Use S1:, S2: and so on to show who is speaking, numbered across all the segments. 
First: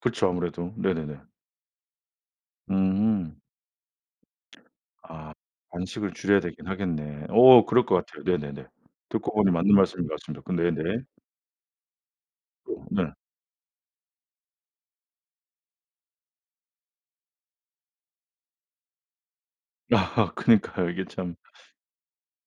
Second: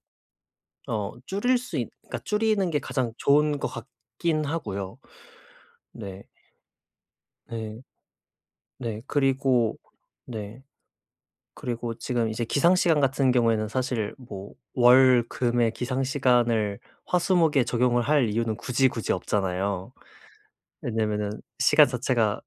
S1: 그쵸 아무래도.
S2: 어
S1: 네네네.
S2: 줄일 수 있 그러니까 줄이는 게 가장
S1: 음.
S2: 좋은 것 같긴 하고요.
S1: 아 간식을 줄여야 되긴 하겠네.
S2: 네.
S1: 어
S2: 네.
S1: 그럴 것 같아요. 네네네.
S2: 네
S1: 듣고 보니 맞는
S2: 그리고
S1: 말씀인 것 같습니다.
S2: 네.
S1: 근데 네.
S2: 그리고 지금 이제
S1: 어
S2: 기상시간
S1: 네.
S2: 같은 경우에는 사실 뭐 월, 금의 기상시간을 화, 수, 목에 적용을 할 이유는 굳이, 굳이 없잖아요.
S1: 아 그니까요. 이게
S2: 왜냐하면은
S1: 참.
S2: 시간 자체가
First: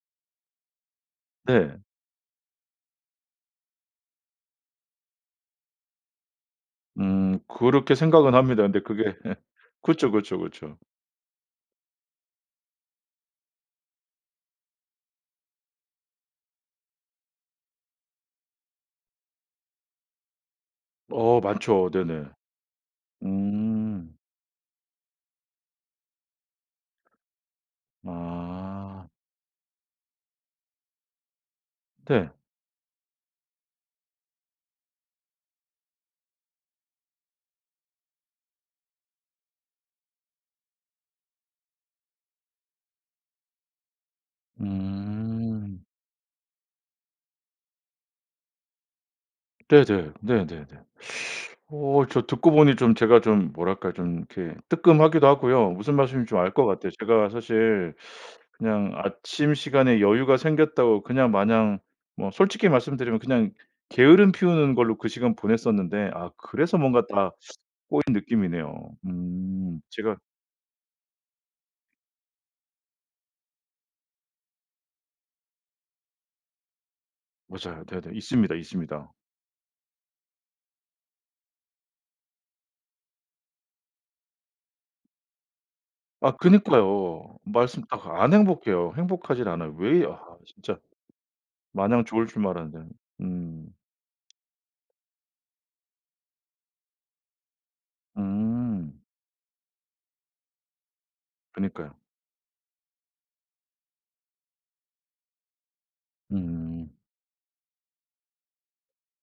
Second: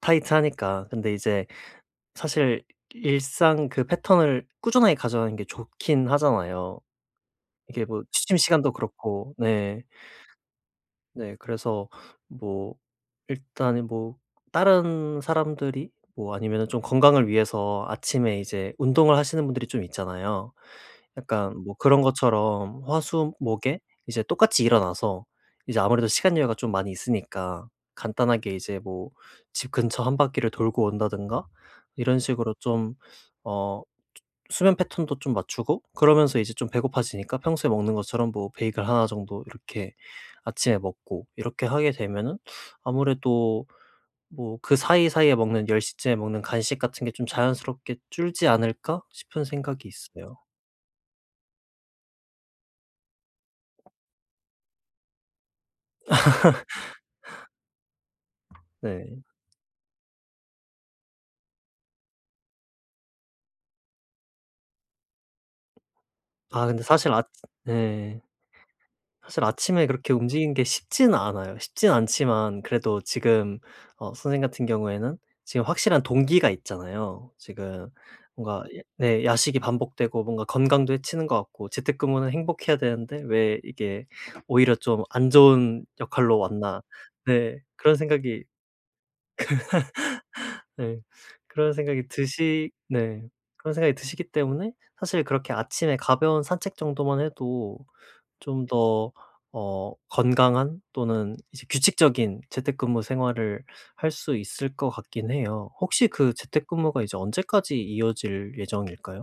S2: 타이트하니까. 근데 이제
S1: 네.
S2: 사실 일상 그 패턴을 꾸준하게 가져가는 게 좋긴 하잖아요.
S1: 음.
S2: 이게
S1: 그렇게
S2: 뭐
S1: 생각은
S2: 취침
S1: 합니다.
S2: 시간도
S1: 근데 그게
S2: 그렇고. 네.
S1: 그쵸, 그쵸, 그쵸.
S2: 네. 그래서 뭐 일단은 뭐 다른 사람들이 뭐 아니면은 좀 건강을 위해서 아침에 이제 운동을 하시는 분들이 좀 있잖아요.
S1: 어
S2: 약간 뭐
S1: 많죠.
S2: 그런
S1: 네네.
S2: 것처럼 화, 수, 목에
S1: 음.
S2: 이제 똑같이 일어나서 이제 아무래도 시간 여유가 좀 많이 있으니까 간단하게 이제
S1: 아.
S2: 뭐 집 근처 1 바퀴를 돌고 온다든가 이런
S1: 네.
S2: 식으로 좀 어 조 수면 패턴도 좀 맞추고 그러면서 이제 좀 배고파지니까 평소에 먹는 것처럼 뭐 베이글 1 정도 이렇게 아침에 먹고 이렇게 하게 되면은 '아무래도 뭐 그 사이사이에 먹는 열
S1: 음.
S2: 시 쯤에 먹는 간식 같은 게 좀 자연스럽게 줄지 않을까?' 싶은 생각이
S1: 네네.
S2: 있어요.
S1: 네네네. 어 저 듣고 보니 좀 제가 좀 뭐랄까 좀 이렇게 뜨끔하기도 하고요. 무슨 말씀인지 좀 알 것 같아요. 제가 사실 그냥
S2: 네.
S1: 아침 시간에 여유가 생겼다고 그냥 마냥 뭐 솔직히 말씀드리면 그냥 게으름 피우는 걸로 그 시간 보냈었는데 아
S2: 아
S1: 그래서
S2: 근데
S1: 뭔가
S2: 사실 아츠
S1: 다 꼬인
S2: 네.
S1: 느낌이네요.
S2: 사실
S1: 음
S2: 아침에 그렇게
S1: 제가
S2: 움직이는 게 쉽지는 않아요. 쉽진 않지만 그래도 지금 어 선생님 같은 경우에는 지금 확실한 동기가 있잖아요.
S1: 맞아요.
S2: 지금
S1: 네네. 있습니다,
S2: 뭔가 예
S1: 있습니다.
S2: 네 야식이 반복되고 뭔가 건강도 해치는 것 같고 재택근무는 행복해야 되는데 왜 이게 '오히려 좀 안 좋은
S1: 아
S2: 역할로 왔나.'
S1: 그니까요.
S2: 네
S1: 말씀
S2: 그런
S1: 딱 안
S2: 생각이
S1: 행복해요. 행복하지를 않아요. 왜 아 진짜.
S2: 네 그런
S1: 마냥
S2: 생각이
S1: 좋을 줄만
S2: 드시
S1: 알았는데.
S2: 네
S1: 음.
S2: 그런 생각이 드시기 때문에 사실 그렇게 아침에 가벼운 산책 정도만 해도 좀
S1: 음.
S2: 더 어 건강한 또는 이제
S1: 그니까요.
S2: 규칙적인 재택근무 생활을 할 수 있을 것 같긴 해요. 혹시 그
S1: 음.
S2: 재택근무가 이제 언제까지 이어질 예정일까요?